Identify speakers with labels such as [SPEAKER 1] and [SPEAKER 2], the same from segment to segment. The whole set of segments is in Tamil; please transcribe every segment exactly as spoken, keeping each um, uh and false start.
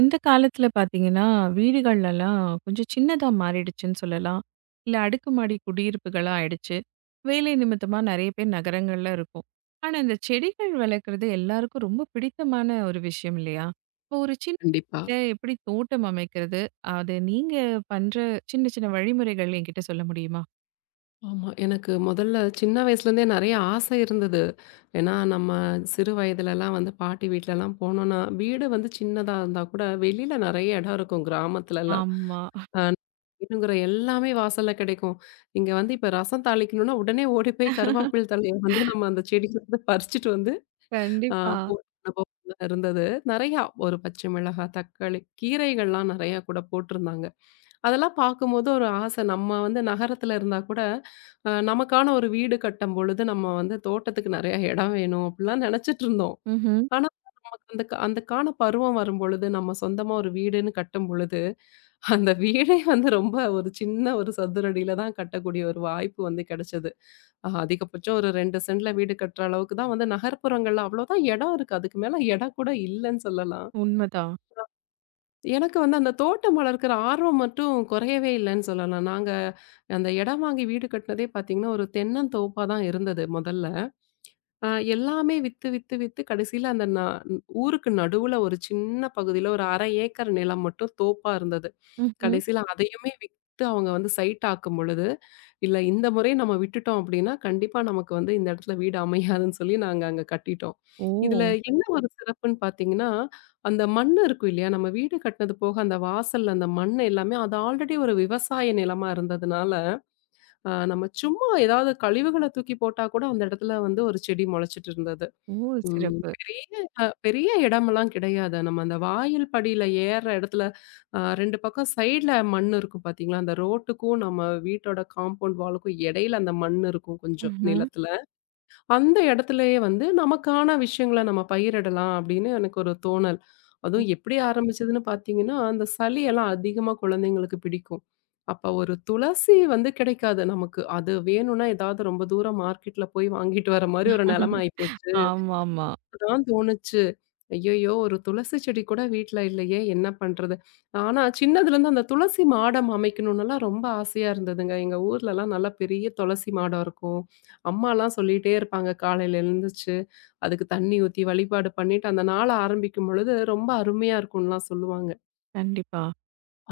[SPEAKER 1] இந்த காலத்துல பார்த்தீங்கன்னா, வீடுகள்லலாம் கொஞ்சம் சின்னதா மாறிடுச்சுன்னு சொல்லலாம். இல்ல அடுக்குமாடி குடியிருப்புகளா ஆயிடுச்சு. வேலை நிமித்தமா நெறைய பேர் நகரங்கள்ல இருக்கோம். ஆனா, இந்த செடிகள் வளர்க்குறது எல்லாருக்கும் ரொம்ப பிடித்தமான ஒரு விஷயம் இல்லையா? இப்போ ஒரு சின்ன
[SPEAKER 2] கண்டிப்பா.
[SPEAKER 1] வீட்ல எப்படி தோட்டம் அமைக்கிறது? அது நீங்க பண்ற சின்ன சின்ன வழிமுறைகள் என்கிட்ட சொல்ல முடியுமா?
[SPEAKER 2] ஆமா. எனக்கு முதல்ல சின்ன வயசுலேருந்தே நெறைய ஆசை இருந்தது. ஏன்னா நம்ம சிறு வயதுலலாம் வந்து பாட்டி வீட்லலாம் போனோம்னா, வீடு வந்து சின்னதா இருந்தா கூட வெளியில நெறைய இடம் இருக்கும் கிராமத்துலலாம்.
[SPEAKER 1] ஆமா.
[SPEAKER 2] அ வேணுங்கிற எல்லாமே வாசல்ல கிடைக்கும். இங்க வந்து இப்ப ரசம் தாளிக்கணும்னா, உடனே ஓடி போய் கருவாப்பில் தழைய வந்து நம்ம அந்த செடியில இருந்து பறிச்சுட்டு வந்து அ
[SPEAKER 1] கண்டிப்பா.
[SPEAKER 2] போட்ட அனுபவம் இருந்தது. நெறையா ஒரு பச்சை மிளகாய், தக்காளி, கீரைகள்லாம் நெறையா கூட போட்டிருந்தாங்க. அதெல்லாம் பார்க்கும்போது ஒரு ஆசை. நம்ம வந்து நகரத்துல இருந்தா கூட, அ நமக்கான ஒரு வீடு கட்டம்பொழுது, நம்ம வந்து தோட்டத்துக்கு நெறையா இடம் வேணும் அப்டிலாம் நெனச்சிட்டு இருந்தோம்.
[SPEAKER 1] ம்ஹ்ம்.
[SPEAKER 2] ஆனா, நமக்கு அந்த க அந்த கான பருவம் வரும்பொழுது, நம்ம சொந்தமா ஒரு வீடுன்னு கட்டும்பொழுது அந்த வீடே வந்து ரொம்ப ஒரு சின்ன ஒரு சதுரடியில தான் கட்டக்கூடிய ஒரு வாய்ப்பு வந்து கிடைச்சது. அ அதிகபட்சம் ஒரு ரெண்டு சென்ட்ல வீடு கட்டுற அளவுக்கு தான் வந்து நகர்ப்புறங்கள்ல அவ்வளோதான் இடம் இருக்கு. அதுக்கு மேல இடம் கூட இல்லன்னு சொல்லலாம்.
[SPEAKER 1] உண்மதான்.
[SPEAKER 2] எனக்கு வந்து அந்த தோட்டம் வளர்க்கிற ஆர்வம் மட்டும் குறையவே இல்லன்னு சொல்லலாம். நாங்க அந்த இடம் வாங்கி வீடு கட்டினதே பார்த்தீங்கன்னா, ஒரு தென்னந்தோப்பா தான் இருந்தது முதல்ல. ஆ எல்லாமே வித்து, வித்து, வித்து கடைசியில அந்த நா ஊருக்கு நடுவுல ஒரு சின்ன பகுதியில ஒரு அரை ஏக்கர் நிலம் மட்டும் தோப்பா இருந்தது.
[SPEAKER 1] ம்ஹ்ம்.
[SPEAKER 2] கடைசியில அதையுமே வித்து அவங்க வந்து சைட் ஆக்கும் பொழுது, இல்ல இந்த முறை நம்ம விட்டுட்டோம் அப்படின்னா, கண்டிப்பா நமக்கு வந்து இந்த இடத்துல வீடு அமையாதுன்னு சொல்லி நாங்க அங்க கட்டிட்டோம். இதுல
[SPEAKER 1] ஓ!
[SPEAKER 2] என்ன ஒரு சிறப்புன்னு பார்த்தீங்கன்னா, அந்த மண் இருக்கும் இல்லையா? நம்ம வீடு கட்டினது போக அந்த வாசல்ல அந்த மண் எல்லாமே அது ஆல்ரெடி ஒரு விவசாய நிலமா இருந்ததுனால, அ நம்ம சும்மா ஏதாவது கழிவுகள தூக்கி போட்டா கூட அந்த இடத்துல வந்து ஒரு செடி முளைச்சிட்டு இருந்தது.
[SPEAKER 1] ஓ!
[SPEAKER 2] ம்
[SPEAKER 1] சிறப்பு.
[SPEAKER 2] பெரிய அ பெரிய இடமெல்லாம் கிடையாது. நம்ம அந்த வாயில் படியில ஏறுற இடத்துல அ ரெண்டு பக்கம் சைட்ல மண் இருக்கும் பார்த்தீங்களா? அந்த ரோட்டுக்கும் நம்ம வீட்டோட காம்பவுண்ட் வாலுக்கும் இடையில அந்த மண் இருக்கும் கொஞ்சம்
[SPEAKER 1] ம்ஹ்ம்.
[SPEAKER 2] நிலத்துல. அந்த இடத்துலயே வந்து நமக்கான விஷயங்கள நம்ம பயிரிடலாம் அப்படின்னு எனக்கு ஒரு தோணல். அதுவும் எப்படி ஆரம்பிச்சதுன்னு பார்த்தீங்கன்னா, அந்த சளி எல்லாம் அதிகமா குழந்தைங்களுக்கு பிடிக்கும். அப்ப ஒரு துளசி வந்து கிடைக்காது நமக்கு. அது வேணும்னா ஏதாவது ரொம்ப தூரம் மார்க்கெட்ல போய் வாங்கிட்டு வர மாரி ஒரு நிலைமை ஆயிப்போச்சு.
[SPEAKER 1] ஆமாமா.
[SPEAKER 2] அப்பதான் தோணுச்சு. ஐயய்யோ! ஒரு துளசி செடி கூட வீட்ல இல்லையே! என்ன பண்றது? ஆனா சின்னதுலேருந்து அந்த துளசி மாடம் அமைக்கணும்னுலாம் ரொம்ப ஆசையா இருந்ததுங்க. எங்க ஊர்லலாம் நல்லா பெரிய துளசி மாடம் இருக்கும். அம்மாலாம் சொல்லிட்டே இருப்பாங்க காலையில எழுந்துச்சு. அதுக்கு தண்ணி ஊத்தி வழிபாடு பண்ணிட்டு, அந்த நாள ஆரம்பிக்கும் பொழுது ரொம்ப அருமையா இருக்கும்லாம் சொல்லுவாங்க.
[SPEAKER 1] கண்டிப்பா.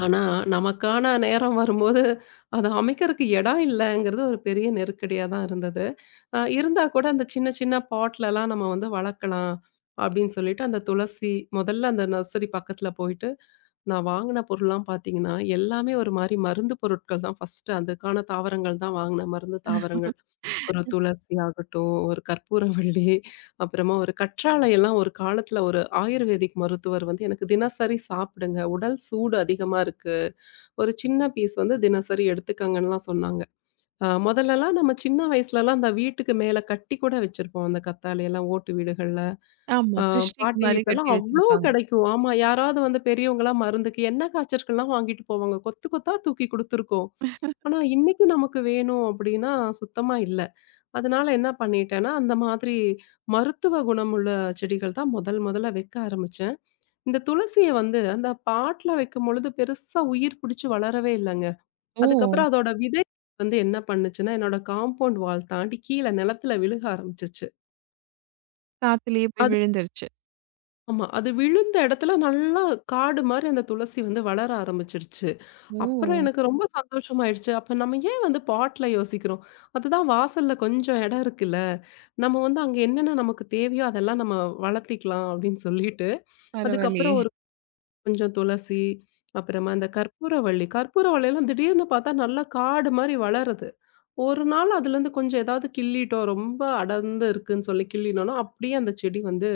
[SPEAKER 2] ஆனா, நமக்கான நேரம் வரும்போது, அத அமைக்கிறதுக்கு இடம் இல்லங்கிறது ஒரு பெரிய நெருக்கடியா தான் இருந்தது. அ இருந்தா கூட அந்த சின்ன சின்ன பாட்லலாம் நம்ம வந்து வளர்க்கலாம். அப்படின்னு சொல்லிட்டு அந்த துளசி முதல்ல அந்த நர்சரி பக்கத்துல போயிட்டு நான் வாங்குன பொருள்லாம் பார்த்தீங்கன்னா, எல்லாமே ஒரு மாரி மருந்து பொருட்கள் தான் ஃபர்ஸ்ட்டு அதுக்கான தாவரங்கள் தான் வாங்குனேன். மருந்து தாவரங்கள். ஒரு துளசி ஆகட்டும், ஒரு கற்பூரவள்ளி, அப்புறமா ஒரு கற்றாழை எல்லாம் ஒரு காலத்துல ஒரு ஆயுர்வேதிக் மருத்துவர் வந்து எனக்கு தினசரி சாப்பிடுங்க. உடல் சூடு அதிகமா இருக்கு. ஒரு சின்ன பீஸ் வந்து தினசரி எடுத்துக்கங்கன்னுலாம் சொன்னாங்க. அ முதல்லலாம் நம்ம சின்ன வயசுலலாம் அந்த வீட்டுக்கு மேல கட்டி கூட வச்சிருப்போம் அந்த கத்தாழையெல்லாம் ஓட்டு வீடுகள்ல.
[SPEAKER 1] ஆமா.
[SPEAKER 2] ஆ
[SPEAKER 1] திருஷ்டிக்கு
[SPEAKER 2] பாட்டி
[SPEAKER 1] மாரி
[SPEAKER 2] வீட்லலாம்
[SPEAKER 1] கட்டி
[SPEAKER 2] அவ்ளோ
[SPEAKER 1] வச்சிருப்பாங்க.
[SPEAKER 2] கிடைக்கும். ஆமா. யாராவது வந்து பெரியவங்களா மருந்துக்கு என்ன காய்ச்சலுக்குலாம் வாங்கிட்டு போவாங்க. கொத்து கொத்தா தூக்கி குடுத்துருக்கோம். ஆனா, இன்னைக்கு நமக்கு வேணும் அப்டின்னா சுத்தமா இல்ல. அதனால என்ன பண்ணிட்டேன்னா, அந்த மாதிரி மருத்துவ குணமுள்ள செடிகள் தான் முதல் முதல்ல வைக்க ஆரம்பிச்சேன். இந்த துளசிய வந்து அந்த பாட்ல வைக்கும்பொழுது பெருசா உயிர் பிடிச்சு வளரவே இல்லங்க.
[SPEAKER 1] ஓ!
[SPEAKER 2] அதுக்கப்புறம் அதோட விதை வந்து என்ன பண்ணுச்சுன்னா, என்னோட காம்பவுண்ட் வால் தாண்டி கீழ நிலத்துல விழுக ஆரம்பிச்சுச்சு.
[SPEAKER 1] காத்துலயே போய்
[SPEAKER 2] அது
[SPEAKER 1] விழுந்துருச்சு.
[SPEAKER 2] ஆமா. அது விழுந்த இடத்துல நல்லா காடு மாரி அந்த துளசி வந்து வளர ஆரம்பிச்சுருச்சு. அப்புறம்
[SPEAKER 1] ஓ!
[SPEAKER 2] எனக்கு ரொம்ப சந்தோஷமாயிடுச்சு. அப்ப நம்ம ஏன் வந்து பாட்ல யோசிக்கிறோம்? அதுதான் வாசல்ல கொஞ்சம் இடம் இருக்குல்ல. நம்ம வந்து அங்க என்னென்ன நமக்கு தேவையோ அதெல்லாம் நம்ம வளர்த்திக்கலாம் அப்படின்னு சொல்லிட்டு,
[SPEAKER 1] பரவாயில்லயே!
[SPEAKER 2] அதுக்கப்புறம் ஒரு கொஞ்சம் துளசி, அப்புறமா இந்த கற்பூரவள்ளி. கற்பூரவள்ளிலாம் திடீர்னு பார்த்தா நல்லா காடு மாரி வளருது. ஒரு நாள் அதுலேருந்து கொஞ்சம் ஏதாவது கிள்ளிட்டோம். ரொம்ப அடர்ந்து இருக்குன்னு சொல்லி கிள்ளினோம்னா, அப்படியே அந்த செடி வந்து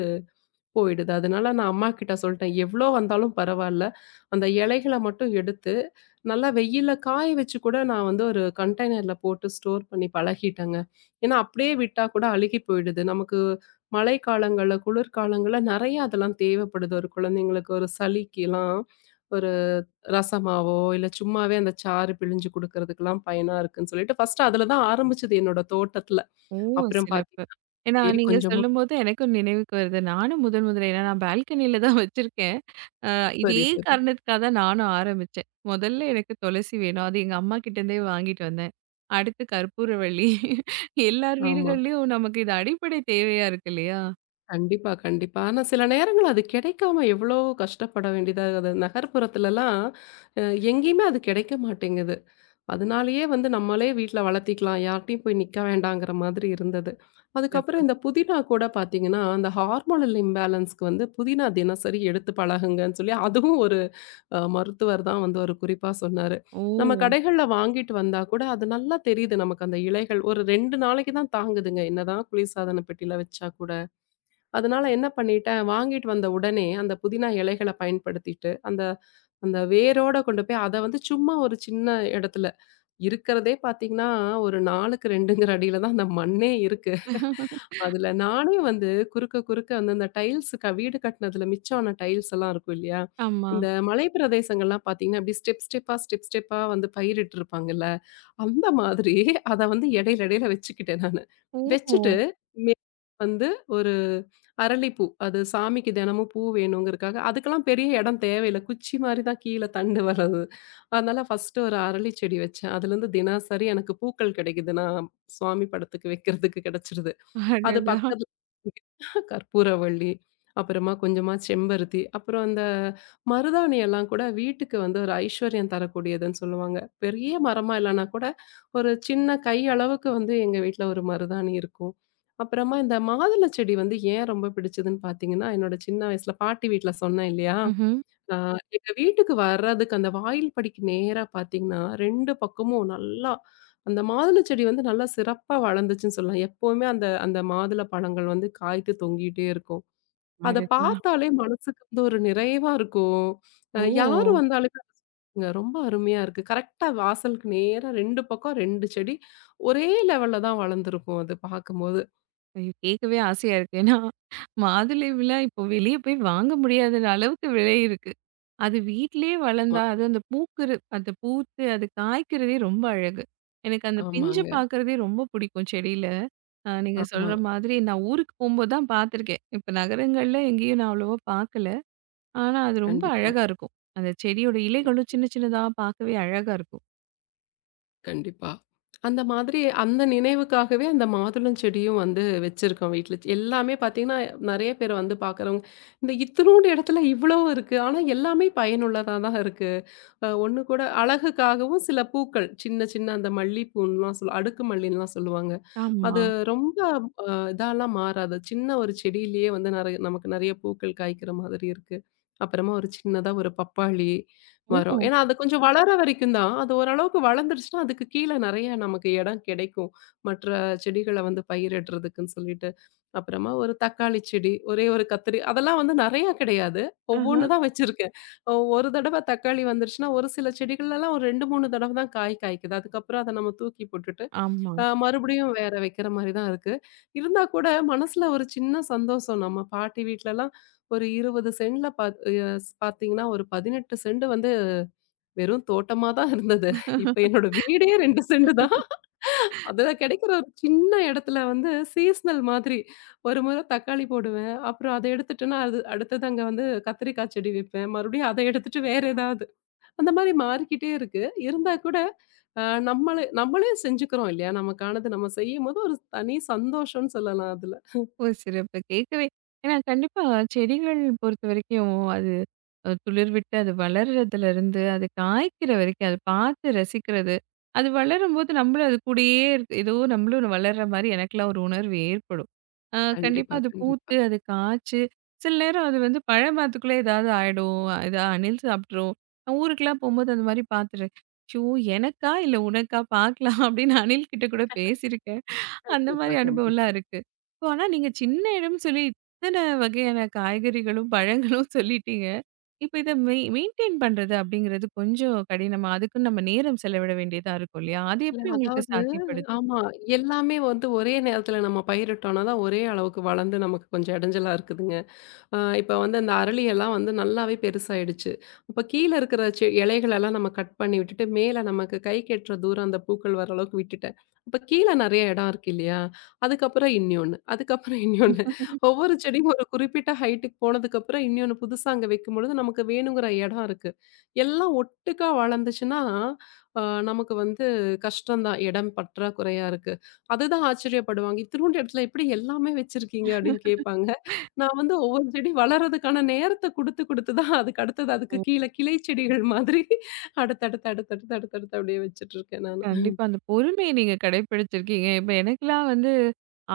[SPEAKER 2] போயிடுது. அதனால நான் அம்மாகிட்ட சொல்ட்டேன். எவ்ளோ வந்தாலும் பரவால்ல. அந்த இலைகள மட்டும் எடுத்து, நல்லா வெயில்ல காய வச்சு கூட நான் வந்து ஒரு கண்டெய்னர்ல போட்டு ஸ்டோர் பண்ணி பழகிட்டேங்க. ஏன்னா, அப்படியே விட்டா கூட அழுகி போயிடுது. நமக்கு மழைக்காலங்கள்ல, குளிர்காலங்கள்ல நெறைய அதெல்லாம் தேவைப்படுது. ஒரு குழந்தைங்களுக்கு ஒரு சளிக்கிலாம் ஒரு ரசமாவோ, இல்ல சும்மாவே அந்த சாறு பிழிஞ்சு குடுக்கறதுக்கெல்லாம் பயனா இருக்குன்னு சொல்லிட்டு, ஃபர்ஸ்ட்டு அதுல தான் ஆரம்பிச்சது என்னோட தோட்டத்துல.
[SPEAKER 1] ஓ!
[SPEAKER 2] அப்புறம் பாத்தீங்கன்னா,
[SPEAKER 1] சிறப்பு. ஏன்னா, நீங்க
[SPEAKER 2] கொஞ்சமா
[SPEAKER 1] சொல்லும்போது எனக்கும் நினைவுக்கு வருது. நானும் முதல் முதல்ல ஏன்னா நான் பால்கனில தான் வச்சிருக்கேன். அ இதே
[SPEAKER 2] சரி, சரி.
[SPEAKER 1] காரணத்துக்காக தான் நானும் ஆரம்பிச்சேன். முதல்ல எனக்கு துளசி வேணும். அது எங்க அம்மா கிட்டேருந்தே வாங்கிட்டு வந்தேன். அடுத்து கற்பூரவள்ளி எல்லார்
[SPEAKER 2] ஆமா.
[SPEAKER 1] வீடுகள்லயும் நமக்கு இது அடிப்படை தேவையா இருக்கு இல்லையா?
[SPEAKER 2] கண்டிப்பா, கண்டிப்பா. ஆனா சில நேரங்கள்ல அது கிடைக்காம எவ்வளோ கஷ்டப்பட வேண்டியதா இருக்குது. நகர்ப்புறத்துலலாம் அ எங்கேயுமே அது கிடைக்க மாட்டேங்குது. அதனாலேயே வந்து நம்மளே வீட்ல வளர்த்திக்கலாம். யார்ட்டயும் போய் நிக்க வேண்டாங்கிற மாதிரி இருந்தது.
[SPEAKER 1] சிறப்பு.
[SPEAKER 2] அதுக்கப்புறம் இந்த புதினா கூட பார்த்தீங்கன்னா, அந்த ஹார்மோனல் இம்பேலன்ஸ்க்கு வந்து புதினா தினசரி எடுத்து பழகுங்கன்னு சொல்லி அதுவும் ஒரு அ மருத்துவர் தான் வந்து ஒரு குறிப்பா சொன்னாரு. நம்ம
[SPEAKER 1] ஓ!
[SPEAKER 2] கடைகள்ல வாங்கிட்டு வந்தா கூட அது நல்லா தெரியுது நமக்கு அந்த இலைகள். ஒரு ரெண்டு நாளைக்கு தான் தாங்குதுங்க. என்னதான் குளிர்சாதன பெட்டியில வச்சா கூட. அதனால என்ன பண்ணிட்டேன், வாங்கிட்டு வந்த உடனே அந்த புதினா இலைகள பயன்படுத்திட்டு, அந்த அந்த வேரோட கொண்டு போய் அத வந்து சும்மா ஒரு சின்ன இடத்துல இருக்கிறதே பார்த்தீங்கன்னா, ஒரு 4க்கு 2ங்கிற அடியில தான் அந்த மண்ணே இருக்கு. அதுல நானே வந்து குறுக்க குறுக்க வந்து அந்த டைல்ஸ் க வீடு கட்டினதுல மிச்சமான டைல்ஸ் எல்லாம் இருக்கும் இல்லையா?
[SPEAKER 1] ஆமா.
[SPEAKER 2] இந்த மலை பிரதேசங்கள்லாம் பார்த்தீங்கன்னா, அப்படியே ஸ்டெப் ஸ்டெப்பா, ஸ்டெப் ஸ்டெப்பா வந்து பயிரிட்டுருப்பாங்கல்ல. அந்த மாதிரி அத வந்து இடையில இடையில வச்சுக்கிட்டேன் நானு. வச்சுட்டு
[SPEAKER 1] ஓ!
[SPEAKER 2] மே வந்து ஒரு அரளிப்பூ, அது சாமிக்கு தினமும் பூ வேணுங்கிறதுக்காக அதுக்கெல்லாம் பெரிய இடம் தேவையில்ல. குச்சி மாரி தான் கீழ தண்டு வர்றது. அதனால ஃபர்ஸ்ட்டு ஒரு அரளி செடி வச்சேன். அதுலேருந்து தினசரி எனக்கு பூக்கள் கிடைக்குது. நான் சுவாமி படத்துக்கு வைக்கிறதுக்கு கிடைச்சிருது. அது
[SPEAKER 1] அடடா!
[SPEAKER 2] பக்கத்துல கற்பூரவள்ளி, அப்புறமா கொஞ்சமா செம்பருத்தி, அப்புறம் அந்த மருதாணி எல்லாம் கூட வீட்டுக்கு வந்து ஒரு ஐஸ்வர்யம் தரக்கூடியதுன்னு சொல்லுவாங்க. பெரிய மரமா இல்லன்னா கூட, ஒரு சின்ன கை அளவுக்கு வந்து எங்க வீட்ல ஒரு மருதாணி இருக்கும். அப்புறமா இந்த மாதுளை செடி வந்து ஏன் ரொம்ப பிடிச்சதுன்னு பார்த்தீங்கன்னா, என்னோட சின்ன வயசுல பாட்டி வீட்ல சொன்னேன் இல்லையா?
[SPEAKER 1] ம்ஹ்ம்.
[SPEAKER 2] ஆ எங்க வீட்டுக்கு வர்றதுக்கு அந்த வாயில் படிக்கு நேரா பார்த்தீங்கன்னா, ரெண்டு பக்கமும் நல்லா அந்த மாதுளை செடி வந்து நல்லா சிறப்பா வளர்ந்துச்சுன்னு சொல்லலாம். எப்பவுமே அந்த அந்த மாதுளை பழங்கள் வந்து காய்த்து தொங்கிட்டே இருக்கும். அத
[SPEAKER 1] அடடா!
[SPEAKER 2] பார்த்தாலே மனசுக்கு வந்து ஒரு நிறைவா இருக்கும். அ
[SPEAKER 1] ஓ!
[SPEAKER 2] யாரு வந்தாலுமே "இங்க ரொம்ப அருமையா இருக்கு. கரெக்ட்டா வாசலுக்கு நேரா ரெண்டு பக்கம் ரெண்டு செடி ஒரே லெவல்ல தான் வளர்ந்திருக்கும் அது பார்க்கும்போது.
[SPEAKER 1] ஐயோ! கேட்கவே ஆசையா இருக்கு. ஏன்னா, மாதுளை விலாம் இப்போ வெளிய போய் வாங்க முடியாத அளவுக்கு விலை இருக்கு. அது வீட்லயே
[SPEAKER 2] ஆமா,
[SPEAKER 1] வளர்ந்தா, அது அந்த பூக்குற அந்த பூத்து அது காய்க்கிறதே ரொம்ப அழகு. எனக்கு அந்த பிஞ்சு
[SPEAKER 2] ஆமாங்க.
[SPEAKER 1] பார்க்குறதே ரொம்ப பிடிக்கும் செடியில. அ நீங்க
[SPEAKER 2] ஆமா,
[SPEAKER 1] சொல்ற மாதிரி நான் ஊருக்கு போம்போது தான் பார்த்துருக்கேன். இப்ப நகரங்கள்ல எங்கேயும் நான் அவ்வளவா பார்க்கல. ஆனா, அது ரொம்ப
[SPEAKER 2] கண்டிப்பா.
[SPEAKER 1] அழகா இருக்கும். அந்த செடியோட இலைகளும் சின்ன சின்னதா பார்க்கவே அழகா இருக்கும்.
[SPEAKER 2] கண்டிப்பா. அந்த மாதிரி அந்த நினைவுக்காகவே அந்த மாதுளம் செடியும் வந்து வச்சிருக்கோம் வீட்ல. எல்லாமே பார்த்தீங்கன்னா, நெறைய பேர் வந்து பார்க்குறவங்க, இந்த இத்துணூண்டு இடத்துல இவ்வளோ இருக்கு. ஆனா எல்லாமே பயனுள்ளதா தான் இருக்கு. அ ஒண்ணு கூட அழகுக்காகவும் சில பூக்கள், சின்ன சின்ன அந்த மல்லிப்பூன்லாம் சொல் அடுக்கு மல்லின்லாம் சொல்லுவாங்க.
[SPEAKER 1] ஆமா.
[SPEAKER 2] அது ரொம்ப அ இதாலாம் மாறாது. சின்ன ஒரு செடியிலேயே வந்து நெறைய நமக்கு நெறைய பூக்கள் காய்க்கிற மாதிரி இருக்கு. அப்புறமா ஒரு சின்னதா ஒரு பப்பாளி மரம்.
[SPEAKER 1] ஓ!
[SPEAKER 2] ஏன்னா, அது கொஞ்சம் வளர வரைக்கும் தான். அது ஓரளவுக்கு வளர்ந்துருச்சுன்னா, அதுக்கு கீழ நெறைய நமக்கு இடம் கிடைக்கும். மற்ற செடிகள வந்து பயிரிடுறதுக்குன்னு சொல்லிட்டு. அப்புறமா ஒரு தக்காளி செடி, ஒரே ஒரு கத்திரி அதெல்லாம் வந்து நெறையா கிடையாது.
[SPEAKER 1] ஆஹ.
[SPEAKER 2] ஒவ்வொன்னு தான் வச்சிருக்கேன். ஓ! ஒரு தடவ தக்காளி வந்துருச்சுன்னா, ஒரு சில செடிகள்லலாம் ஒரு ரெண்டு, மூணு தடவ தான் காய் காய்க்குது. அதுக்கப்புறம் அத நம்ம தூக்கி போட்டுட்டு,
[SPEAKER 1] ஆமா.
[SPEAKER 2] அ மறுபடியும் வேற வைக்கிற மாரி தான் இருக்கு. இருந்தா கூட மனசுல ஒரு சின்ன சந்தோஷம். நம்ம பாட்டி வீட்லலாம் ஒரு இருபது சென்ட்ல பாத் அ பாத்தீங்கன்னா, ஒரு பதினெட்டு சென்ட் வந்து வெறும் தோட்டமா தான் இருந்தது. இப்ப என்னோட வீடே ரெண்டு சென்ட் தான். அதுல கிடைக்கிற ஒரு சின்ன இடத்துல வந்து சீசனல் மாதிரி. ஒரு முறை தக்காளி போடுவேன். அப்புறம் அத எடுத்துட்டேன்னா, அது அடுத்தது அங்க வந்து கத்திரிக்காய் செடி வைப்பேன். மறுபடியும் அத எடுத்துட்டு வேற ஏதாவது. அந்த மாரி மாறிக்கிட்டே இருக்கு. இருந்தா கூட அ நம்மளே நம்மளே செஞ்சுக்கிறோம் இல்லையா? நமக்கானது நம்ம செய்யும்போது ஒரு தனி சந்தோஷம்னு சொல்லலாம் அதுல.
[SPEAKER 1] ஓ! சிறப்பு. கேட்கவே ஏன்னா கண்டிப்பா செடிகள் பொறுத்தவரைக்கும் அது அ துளிர்விட்டு அது வளர்றதுலருந்து, அது காய்க்கிற வரைக்கும், அது பார்த்து ரசிக்கிறது. அது வளரும்போது நம்மளும் அது கூடயே இருக் ஏதோ நம்மளும் ஒரு வளர்ற மாரி எனக்கெல்லாம் ஒரு உணர்வு ஏற்படும். அ கண்டிப்பா
[SPEAKER 2] கண்டிப்பா,
[SPEAKER 1] அது
[SPEAKER 2] கண்டிப்பா.
[SPEAKER 1] பூத்து, அது காய்ச்சு, சில நேரம் அது வந்து பழமரத்துக்குள்ளே ஏதாவது ஆயிடும். ஏதா அணில் சாப்பிட்டுரும். நான் ஊருக்கெல்லாம் போம்போது அந்த மாரி பார்த்துருக்கேன். "ஐயோ! எனக்கா? இல்ல உனக்கா? பார்க்கலாம்." அப்படின்னு அணில் கிட்ட கூட பேசியிருக்கேன். அந்த
[SPEAKER 2] கண்டிப்பா,
[SPEAKER 1] மாரி அனுபவம்லாம்
[SPEAKER 2] கண்டிப்பா.
[SPEAKER 1] இருக்கு. இப்போ ஆனா நீங்க சின்ன இடம்னு சொல்லி இத்தன வகையான காய்கறிகளும், பழங்களும் சொல்லிட்டீங்க. இப்ப இத மெய் மெயின்டெயின் பண்றது அப்படிங்கிறது கொஞ்சம் கடினமா, அதுக்குன்னு நம்ம நேரம் செலவிட வேண்டியதா இருக்கும் இல்லையா? அது
[SPEAKER 2] இல்ல
[SPEAKER 1] எப்படி உங்களுக்கு
[SPEAKER 2] அதாவது
[SPEAKER 1] சாத்தியப்படுது?
[SPEAKER 2] ஆமா. எல்லாமே வந்து ஒரே நேரத்துல நம்ம பயிரிட்டோம்னா தான் ஒரே அளவுக்கு வளர்ந்து நமக்கு கொஞ்சம் இடைஞ்சலா இருக்குதுங்க. அ இப்ப வந்து அந்த அரளி எல்லாம் வந்து நல்லாவே பெருசாயிடுச்சு. அப்ப கீழ இருக்கிற செ இலைகளெல்லாம் நம்ம கட் பண்ணி விட்டுட்டு, மேல நமக்கு கைக்கு எட்டுற தூரம் அந்த பூக்கள் வர அளவுக்கு விட்டுட்டேன். அப்ப கீழ நெறைய இடம் இருக்கு இல்லையா? அதுக்கப்புறம் இன்னியொன்னு, அதுக்கப்புறம் இன்னியொன்னு. ஒவ்வொரு செடியும் ஒரு குறிப்பிட்ட ஹைட்டுக்கு போனதுக்கப்புறம் இன்னியொன்னு புதுசா அங்க வைக்கும்பொழுது, நமக்கு வேணுங்கிற இடம் இருக்கு. எல்லாம் ஒட்டுக்கா வளர்ந்துச்சுன்னா, அ நமக்கு வந்து கஷ்டம் தான். இடம் பற்றாக்குறையா இருக்கு. அதுதான் ஆச்சரியப்படுவாங்க. "இத்துணூண்டு இடத்துல எப்படி எல்லாமே வச்சிருக்கீங்க?" அப்படின்னு கேட்பாங்க. நான் வந்து ஒவ்வொரு செடி வளர்றதுக்கான நேரத்த குடுத்து, குடுத்து தான் அதுக்கு அடுத்தது அதுக்கு கீழ கிளை செடிகள் மாதிரி அடுத்தடுத்து, அடுத்தடுத்து, அடுத்தடுத்து அப்படியே வச்சுட்டு இருக்கேன் நானு.
[SPEAKER 1] கண்டிப்பா. அந்த பொறுமைய நீங்க கடைப்பிடிச்சிருக்கீங்க. இப்ப எனக்கெல்லாம் வந்து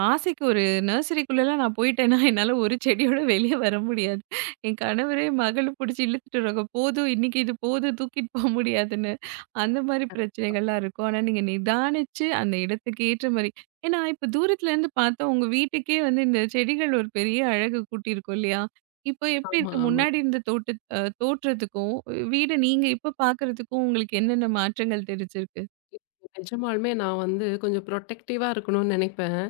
[SPEAKER 1] ஆசைக்கு ஒரு நர்சரிக்குள்ளலாம் நான் போயிட்டேன்னா, என்னால ஒரு செடியோட வெளிய வர முடியாது. என் கணவரே மகள புடிச்சு இழுத்துட்டு வருவாங்க. போதும் இன்னைக்கு இது போதும் தூக்கிட்டு போ முடியாதுன்னு. அந்த மாரி பிரச்சனைகள்லாம் இருக்கும். ஆனா நீங்க நிதானிச்சு அந்த இடத்துக்கு ஏற்ற மாரி ஏன்னா இப்ப தூரத்துலருந்து பார்த்தா உங்க வீட்டுக்கே வந்து இந்த செடிகள் ஒரு பெரிய அழகு கூட்டியிருக்கும் இல்லையா? இப்போ எப்படி
[SPEAKER 2] ஆமா,
[SPEAKER 1] இருக்கு?
[SPEAKER 2] ஆமா.
[SPEAKER 1] முன்னாடி இருந்த தோட்ட அ தோற்றத்துக்கும், வீட நீங்க இப்ப பார்க்கறதுக்கும் உங்களுக்கு என்னென்ன மாற்றங்கள் தெரிஞ்சிருக்கு?
[SPEAKER 2] நிஜமாலுமே நான் வந்து கொஞ்சம் புரொடெக்டிவா இருக்கணும்னு நெனைப்பேன்.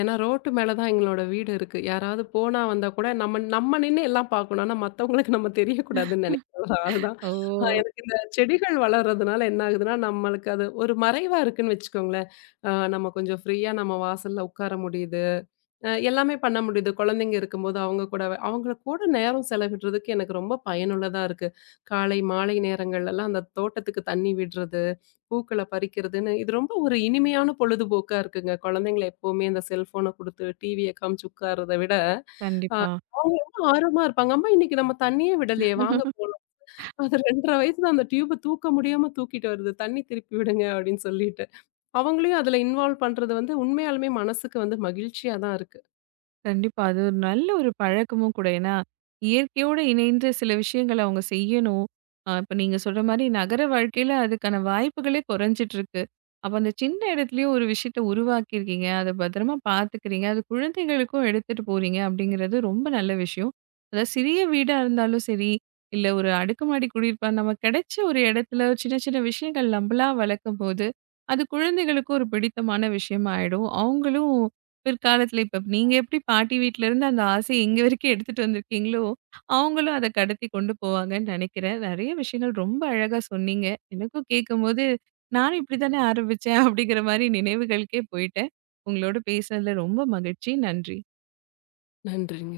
[SPEAKER 2] ஏன்னா ரோட்டு மேல தான் எங்களோட வீடு இருக்கு. யாராவது போனா வந்தா கூட நம்ம நம்ம நின்னு எல்லாம் பார்க்கணும். ஆனா மத்தவங்களுக்கு நம்ம தெரியக்கூடாதுன்னு நெனைக்கிற ஒரு ஆள் தான். அ
[SPEAKER 1] ஓ!
[SPEAKER 2] எனக்கு இந்த செடிகள் வளர்றதுனால என்ன ஆகுதுன்னா, நம்மளுக்கு அது ஒரு மறைவா இருக்குன்னு வச்சுக்கோங்களேன். அ நம்ம கொஞ்சம் ஃப்ரீயா நம்ம வாசல்ல உட்கார முடியுது. அ எல்லாமே பண்ண முடியுது. குழந்தைங்க இருக்கும்போது அவங்க கூட அவங்க கூட நேரம் செலவிடுறதுக்கு எனக்கு ரொம்ப பயனுள்ளதா இருக்கு. காலை, மாலை நேரங்கள்லலாம் அந்த தோட்டத்துக்கு தண்ணி விடுறது, பூக்கள பறிக்கிறதுன்னு இது ரொம்ப ஒரு இனிமையான பொழுதுபோக்கா இருக்குங்க. குழந்தைங்கள எப்பவுமே இந்த செல்ஃபோன குடுத்து, டிவிய காமிச்சு உட்கார்றத விட, அ
[SPEAKER 1] கண்டிப்பா,
[SPEAKER 2] அவங்க ரொம்ப ஆர்வமா இருப்பாங்க. அம்மா இன்னைக்கு நம்ம தண்ணியே விடலையே வாங்க போலாம். அது ரெண்டு அரை வயசுல அந்த டியூப தூக்க முடியாம தூக்கிட்டு வருது. தண்ணி திருப்பி விடுங்க அப்படின்னு சொல்லிட்டு. அவங்களையும் அதுல இன்வால்வ் பண்றது வந்து உண்மையாலுமே மனசுக்கு வந்து மகிழ்ச்சியா தான் இருக்கு.
[SPEAKER 1] கண்டிப்பா. அது ஒரு நல்ல ஒரு பழக்கமும் கூட. ஏன்னா, இயற்கையோடு இணைந்து சில விஷயங்கள அவங்க செய்யணும். அ இப்ப நீங்க சொல்ற மாரி நகர வாழ்க்கையில அதுக்கான வாய்ப்புகளே குறைஞ்சிட்டுருக்கு. அப்ப அந்த சின்ன இடத்துலயே ஒரு விஷயத்த உருவாக்கியிருக்கீங்க. அத பத்திரமா பார்த்துக்கிறீங்க. அது குழந்தைகளுக்கும் எடுத்துட்டு போறீங்க அப்படிங்கிறது ரொம்ப நல்ல விஷயம். அதாவது சிறிய வீடா இருந்தாலும் சரி, இல்ல ஒரு அடுக்குமாடி குடியிருப்பா நமக்கு கிடைச்ச ஒரு இடத்துல சின்ன சின்ன விஷயங்கள் நம்பளா வளர்க்கும்போது, அது குழந்தைகளுக்கும் ஒரு பிடித்தமான விஷயமா ஆயிடும். அவங்களும் பிற்காலத்துல இப்ப நீங்க எப்படி பாட்டி வீட்ல இருந்து அந்த ஆசைய இங்க வரைக்கும் எடுத்துட்டு வந்திருக்கீங்களோ, அவங்களும் அத கடத்தி கொண்டு போவாங்கன்னு நெனைக்கிறேன். நெறைய விஷயங்கள் ரொம்ப அழகா சொன்னீங்க. எனக்கும் கேட்கும்போது, நானும் இப்படித்தானே ஆரம்பிச்சேன் அப்படிங்கிற மாரி நினைவுகளுக்கே போயிட்டேன். உங்களோட பேசுனதுல ரொம்ப மகிழ்ச்சி. நன்றி.
[SPEAKER 2] நன்றிங்க.